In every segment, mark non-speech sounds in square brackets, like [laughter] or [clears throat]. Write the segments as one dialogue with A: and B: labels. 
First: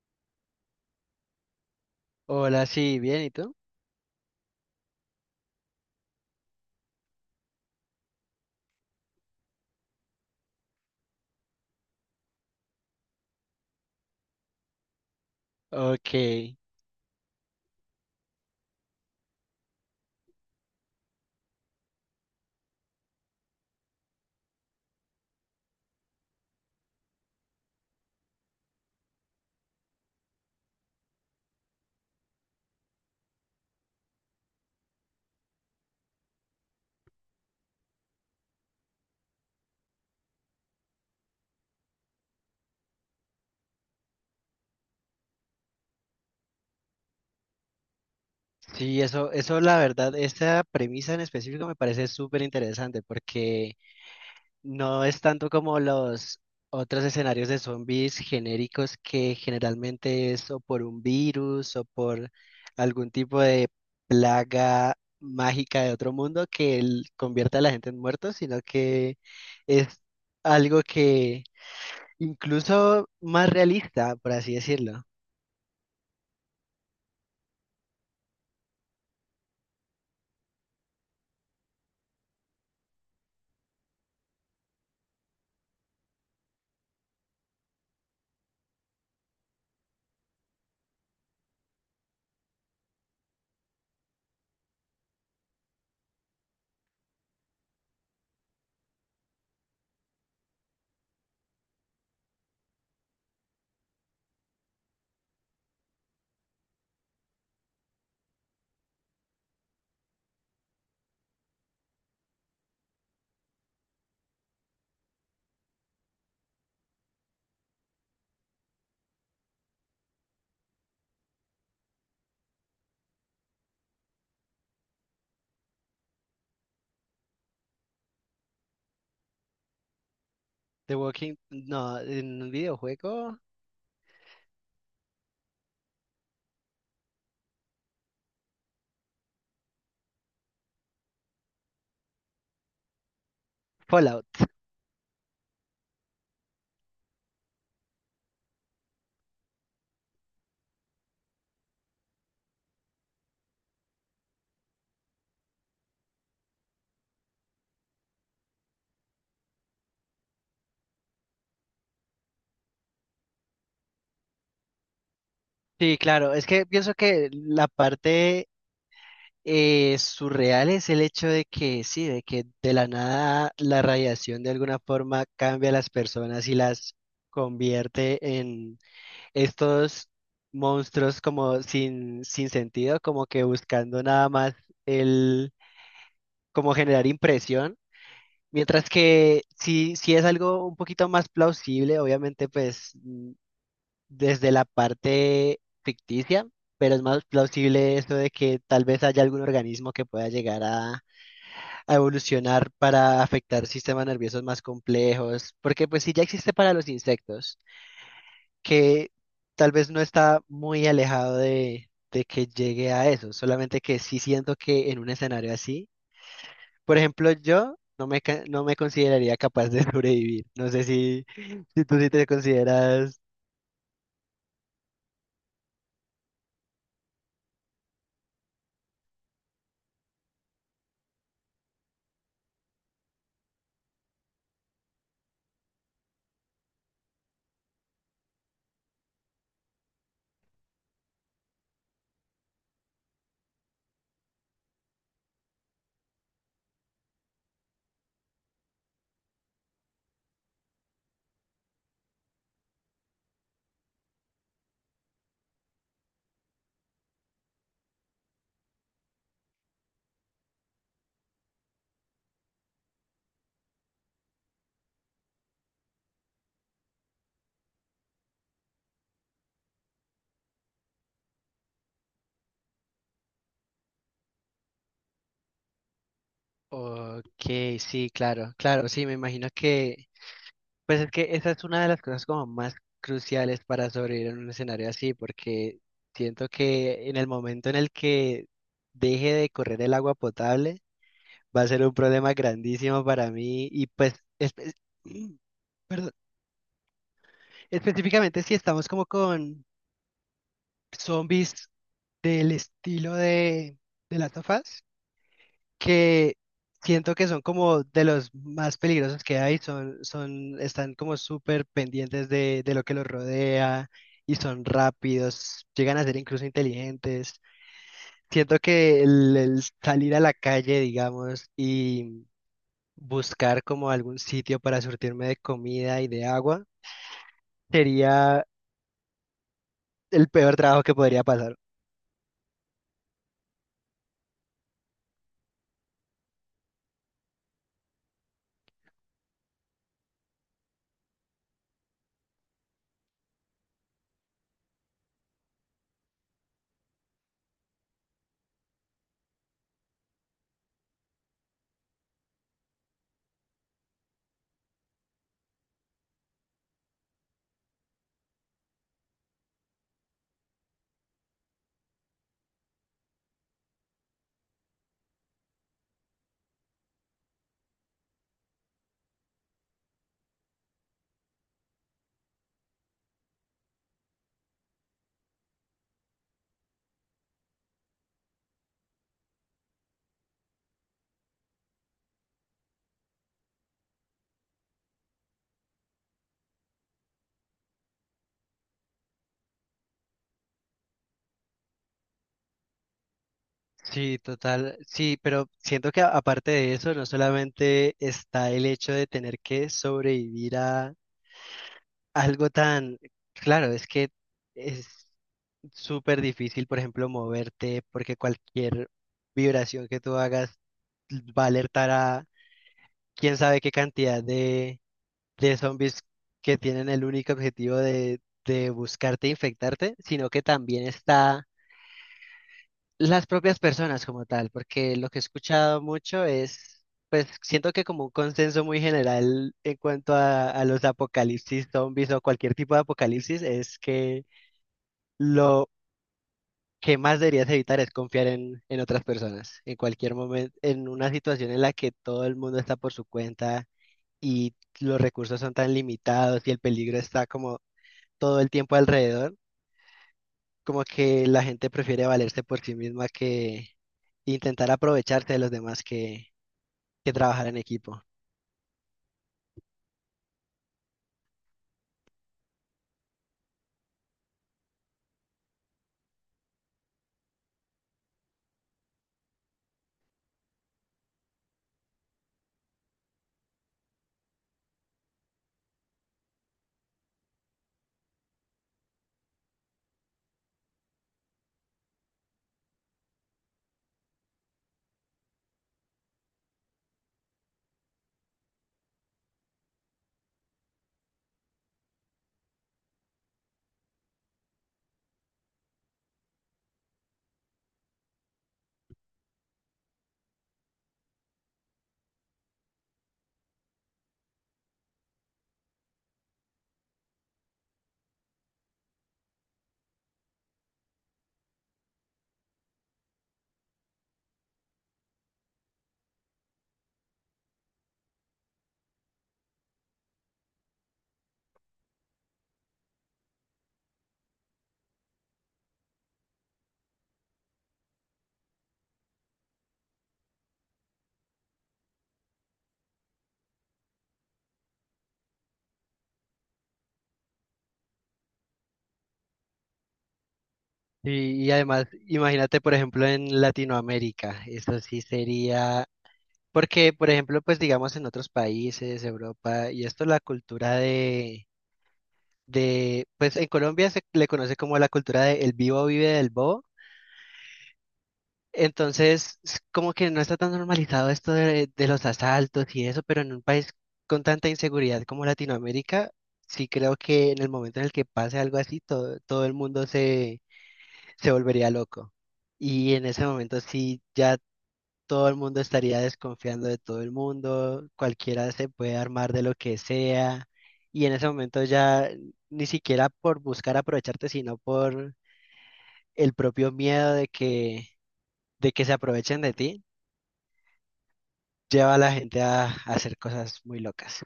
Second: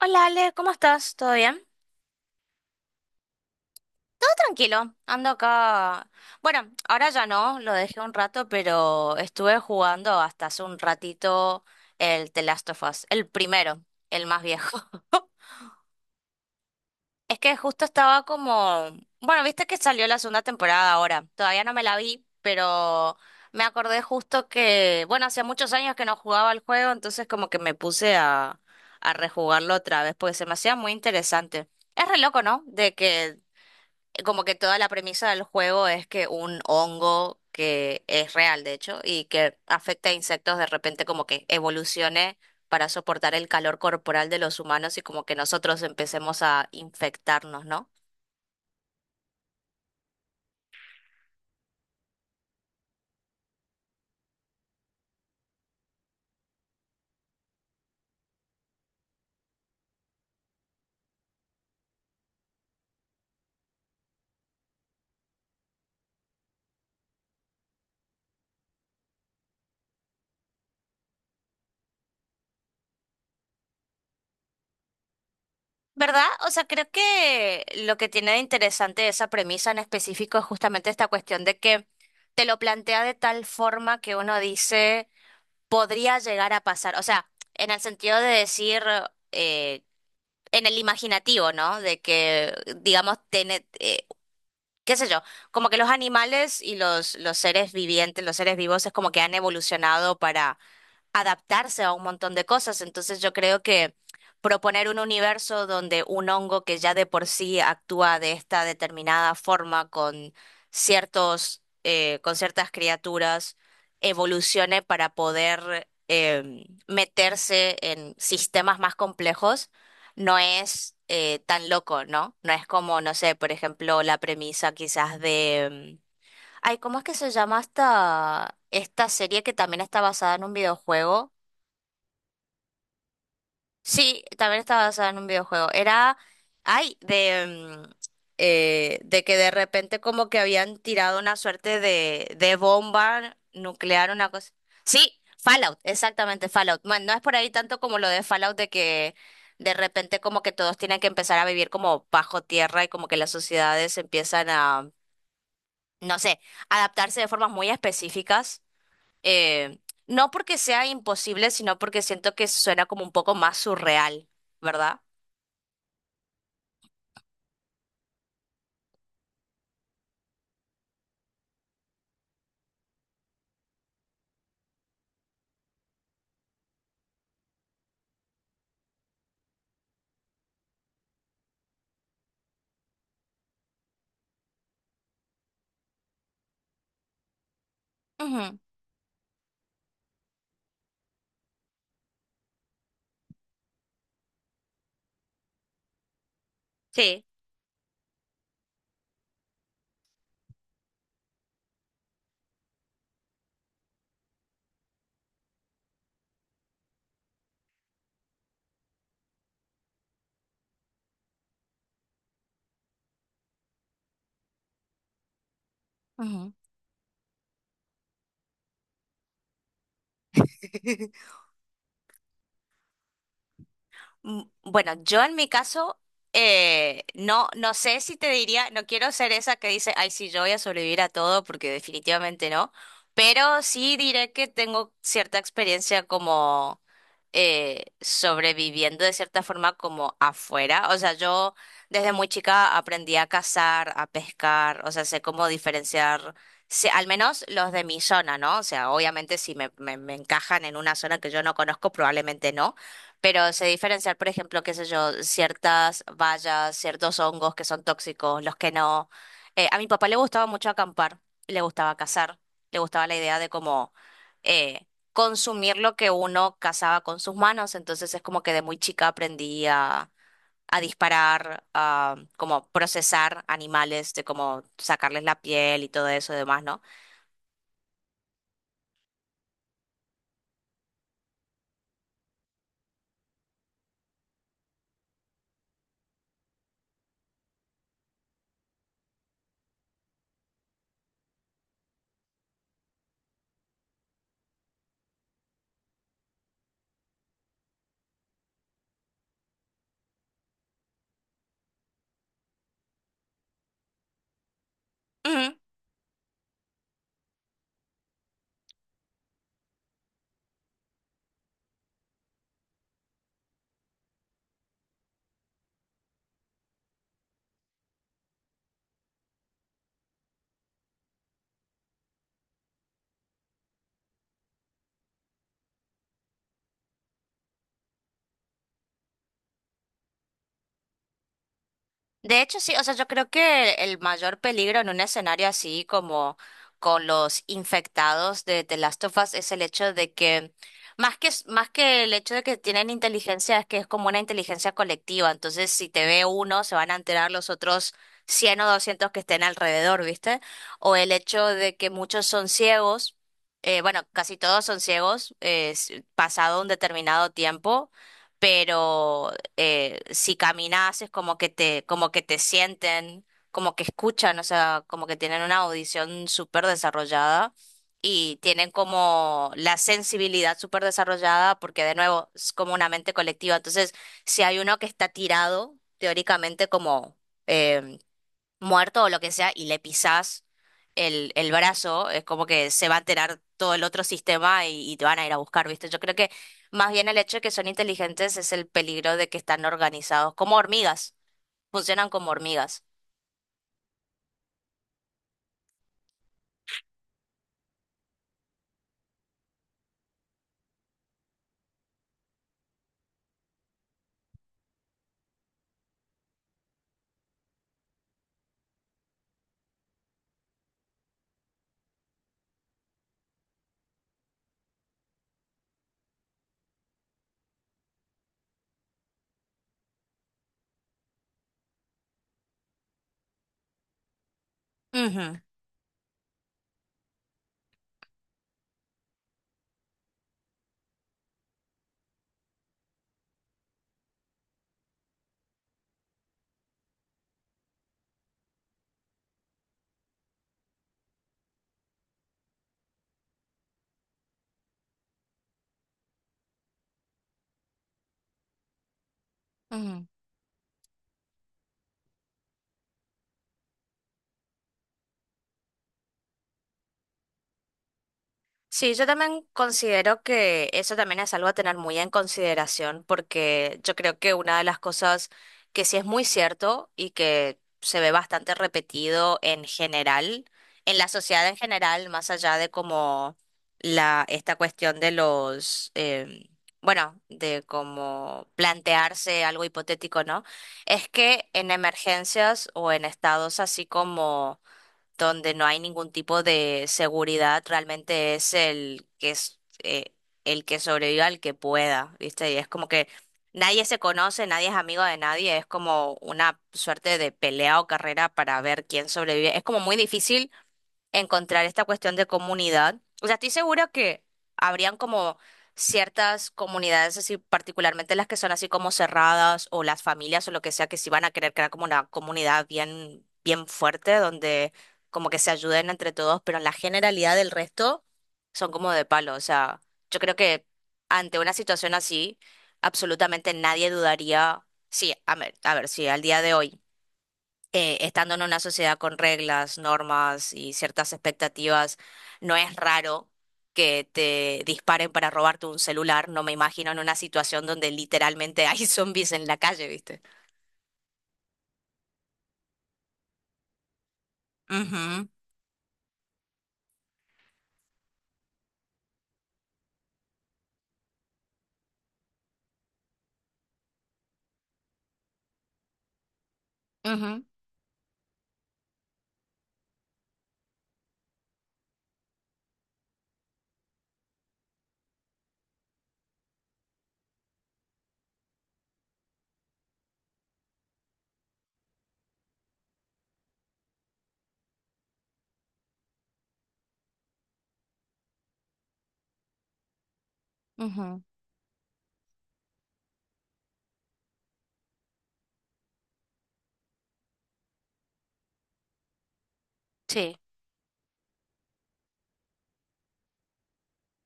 A: Hola Ale, ¿cómo estás? ¿Todo bien?
B: Hola, sí, bien, ¿y tú?
A: Todo tranquilo, ando acá. Bueno, ahora ya no, lo dejé un rato, pero estuve jugando hasta hace un ratito el The Last of Us, el primero, el más viejo. [laughs]
B: Ok,
A: Es que justo estaba como, bueno, viste que salió la segunda temporada ahora, todavía no me la vi, pero me acordé justo que, bueno, hacía muchos años que no jugaba el juego, entonces como que me puse a rejugarlo otra vez, porque se me hacía muy interesante. Es re loco, ¿no? De que como que toda la premisa del juego es que un hongo que es real, de hecho, y que afecta a insectos de repente como que evolucione para soportar el calor corporal de los humanos y como que nosotros empecemos a infectarnos, ¿no?
B: sí, eso la verdad, esta premisa en específico me parece súper interesante porque no es tanto como los otros escenarios de zombies genéricos que generalmente es o por un virus o por algún tipo de plaga mágica de otro mundo que convierte a la gente en muertos, sino que es algo que incluso más realista, por así decirlo.
A: ¿Verdad? O sea, creo que lo que tiene de interesante esa premisa en específico es justamente esta cuestión de que te lo plantea de tal forma que uno dice, podría llegar a pasar. O sea, en el sentido de decir, eh, en el imaginativo, ¿no? De que, digamos, tiene, qué sé yo, como que los animales y los seres vivientes, los seres vivos es como que han evolucionado para adaptarse a un montón de cosas. Entonces yo creo que proponer un universo donde un hongo que ya de por sí actúa de esta determinada forma con ciertos, con ciertas criaturas, evolucione para poder meterse en sistemas más complejos, no es tan loco, ¿no? No es como, no sé, por ejemplo, la premisa quizás de... ay, ¿cómo es que se llama esta, esta serie que también está basada en un
B: The
A: videojuego?
B: Walking, no, en un videojuego,
A: Sí, también estaba basada en un videojuego. Era, ay, de, mm, de que de repente como que habían tirado una suerte de bomba nuclear, una
B: Fallout.
A: cosa. Sí, Fallout, exactamente, Fallout. Bueno, no es por ahí tanto como lo de Fallout de que de repente como que todos tienen que empezar a vivir como bajo tierra y como que las sociedades empiezan a, no sé, adaptarse de formas muy específicas eh, no porque sea imposible, sino porque siento que suena como un poco más surreal, ¿verdad?
B: Sí, claro, es que pienso que la parte surreal es el hecho de que sí, de que de la nada la radiación de alguna forma cambia a las personas y las convierte en estos monstruos como sin sentido, como que buscando nada más el, como generar impresión.
A: Ujú.
B: Mientras que si es algo un poquito más plausible, obviamente pues desde la parte ficticia, pero es
A: Sí.
B: más plausible eso de que tal vez haya algún organismo que pueda llegar a evolucionar para afectar sistemas nerviosos más complejos, porque pues si ya existe para los insectos, que tal vez no está muy alejado de que llegue a eso, solamente que sí siento que en un escenario así,
A: Ujú.
B: por ejemplo, yo... No me, no me consideraría capaz de [laughs] sobrevivir. No sé
A: [laughs]
B: si, si tú sí te consideras.
A: Mm. Bueno, yo en mi caso, no, no sé si te diría, no quiero ser esa que dice, ay, sí, yo voy a sobrevivir a todo, porque definitivamente no, pero sí diré que tengo cierta experiencia como sobreviviendo de cierta forma como afuera. O sea, yo desde muy chica aprendí a cazar, a pescar, o sea, sé cómo diferenciar, sé- al menos los de mi zona, ¿no? O sea, obviamente si me, me encajan en una zona que yo no conozco, probablemente no, pero se diferenciar, por ejemplo, qué sé yo, ciertas bayas, ciertos hongos que son tóxicos, los que no. A mi papá le gustaba mucho acampar, le gustaba cazar, le gustaba la idea de como eh, consumir lo que uno cazaba con sus manos. Entonces es como que de muy chica aprendí a disparar, a como procesar animales, de cómo sacarles la piel y todo eso y demás, ¿no?
B: Ok, sí, claro, claro, sí, me imagino que, pues es que esa es una de las cosas como más cruciales para sobrevivir en un escenario así, porque siento que en el momento en el que deje de correr el agua potable, va a ser un problema grandísimo para mí y pues, [clears throat] perdón, específicamente si estamos como con zombies del estilo de las Us,
A: Ujú.
B: que siento que son como de los más peligrosos que hay, están como súper pendientes de lo que los rodea y son rápidos, llegan a ser incluso inteligentes. Siento que el salir a la calle, digamos, y buscar como algún sitio para surtirme de comida y de agua sería el peor trabajo que podría pasar.
A: De hecho, sí, o sea, yo creo que el mayor peligro en un escenario así como con los infectados de The Last of Us es el hecho de que, más que el hecho de que tienen inteligencia, es que es como una inteligencia colectiva. Entonces, si te ve uno, se van a enterar los otros 100 o 200 que estén alrededor, ¿viste? O el hecho de que muchos son ciegos, bueno, casi todos son ciegos, s- pasado un determinado tiempo, pero si caminas es como que te sienten, como que escuchan, o sea, como que tienen una audición súper desarrollada y tienen como la sensibilidad súper desarrollada porque de nuevo es como una mente colectiva. Entonces, si hay uno que está tirado, teóricamente como... eh, muerto o lo que sea y le pisás el brazo, es como que se va a enterar todo el otro sistema y te van a ir a buscar, ¿viste? Yo creo que más bien el hecho de que son inteligentes es el peligro de que están organizados como hormigas, funcionan como hormigas.
B: Sí, total, sí, pero siento que aparte de eso, no solamente está el hecho de tener que sobrevivir algo tan claro, es que es súper difícil, por ejemplo, moverte porque cualquier vibración que tú hagas va a alertar a quién sabe qué cantidad de zombies que tienen el único objetivo de buscarte e infectarte, sino que también está las propias personas como tal, porque lo que he
A: Ujú,
B: escuchado mucho es, pues siento que como un consenso muy general en cuanto a los apocalipsis zombies o cualquier tipo de apocalipsis es que lo que más deberías evitar es confiar en otras personas. En cualquier momento, en una situación en la que todo el mundo está por su cuenta y los recursos son tan limitados y el peligro está como todo el tiempo alrededor,
A: ujú.
B: como que la gente prefiere valerse por sí misma que intentar aprovecharse de los demás que trabajar en equipo.
A: Sí, yo también considero que eso también es algo a tener muy en consideración, porque yo creo que una de las cosas que sí es muy cierto y que se ve bastante repetido en general, en la sociedad en general, más allá de como la, esta cuestión de los, bueno, de como plantearse algo hipotético, ¿no? Es que en emergencias o en estados así como donde no hay ningún tipo de seguridad, realmente es el que sobreviva el que pueda, ¿viste? Y es como que nadie se conoce, nadie es amigo de nadie, es como una suerte de pelea o carrera para ver quién sobrevive. Es como muy difícil encontrar esta cuestión de comunidad. O sea, estoy segura que habrían como ciertas comunidades así, particularmente las que son así como cerradas o las familias o lo que sea, que sí van a querer crear como una comunidad bien, bien fuerte donde como que se ayuden entre todos, pero en la generalidad del resto son como de palo. O sea, yo creo que ante una situación así, absolutamente nadie dudaría. Sí, a ver, sí, al día de hoy estando en una sociedad con reglas, normas y ciertas expectativas, no es raro que te disparen para robarte un celular. No me imagino en una situación donde literalmente hay [laughs] zombies en la calle, ¿viste?
B: Y además, imagínate, por ejemplo, en Latinoamérica, eso sí
A: Ujú,
B: sería, porque, por ejemplo, pues digamos en otros países, Europa, y esto la cultura de pues en Colombia se le conoce como la cultura de el vivo vive del bobo.
A: ujú,
B: Entonces, como que no está tan normalizado esto de los asaltos y eso, pero en un país con tanta inseguridad como Latinoamérica, sí creo que en el momento en el que pase algo así, todo, todo el mundo se, se volvería loco. Y en ese momento sí ya todo el mundo estaría desconfiando de todo el mundo, cualquiera se puede armar de lo que sea, y en
A: ujú.
B: ese momento ya ni siquiera por buscar aprovecharte, sino por el propio miedo de que se aprovechen de ti,
A: Sí.
B: lleva a la gente a hacer cosas muy locas.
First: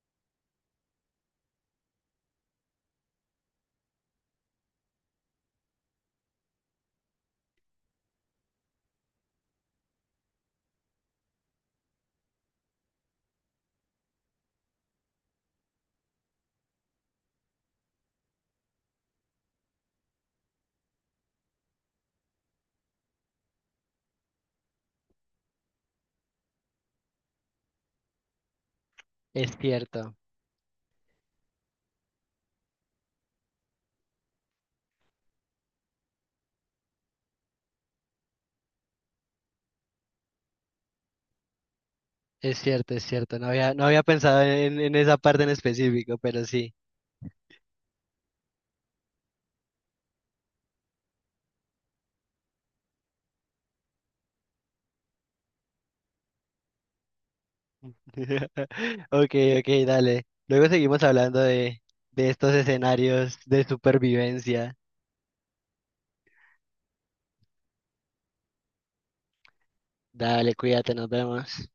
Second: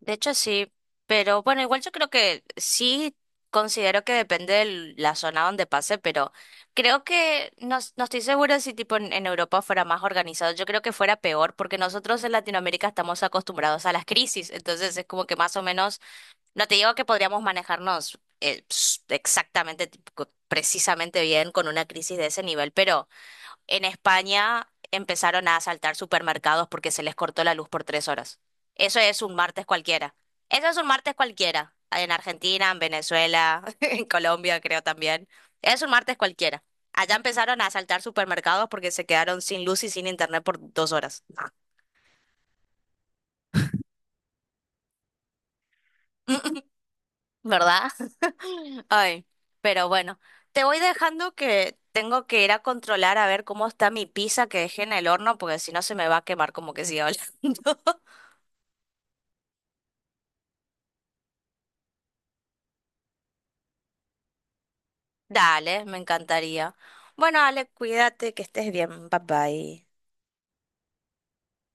A: De hecho, sí, pero bueno, igual yo creo que sí considero que depende de la zona donde pase, pero creo que no, no estoy segura si tipo en Europa fuera más organizado, yo creo que fuera peor, porque nosotros en Latinoamérica estamos acostumbrados a las crisis, entonces es como que más o menos, no te digo que podríamos manejarnos ps- exactamente, tipo, co- precisamente bien con una crisis de ese nivel, pero... En España empezaron a asaltar supermercados porque se les cortó la luz por 3 horas. Eso es un
B: Es
A: martes cualquiera.
B: cierto,
A: Eso es un martes cualquiera. En Argentina, en Venezuela, [laughs] en Colombia creo también. Es un martes cualquiera. Allá empezaron a asaltar supermercados porque se quedaron sin luz y sin internet por 2 horas.
B: es cierto. No había pensado en esa parte en específico, pero
A: [laughs]
B: sí.
A: ¿Verdad? [laughs] Ay, pero bueno, te voy dejando que tengo que ir a controlar a ver cómo está mi pizza que dejé en el horno porque si no se me va a quemar como que siga hablando. [laughs]
B: [laughs] Ok, ok, dale. Luego seguimos hablando de estos escenarios de supervivencia.
A: Dale, me encantaría. Bueno, Ale, cuídate, que estés bien. Bye bye.
B: Dale, cuídate, nos vemos.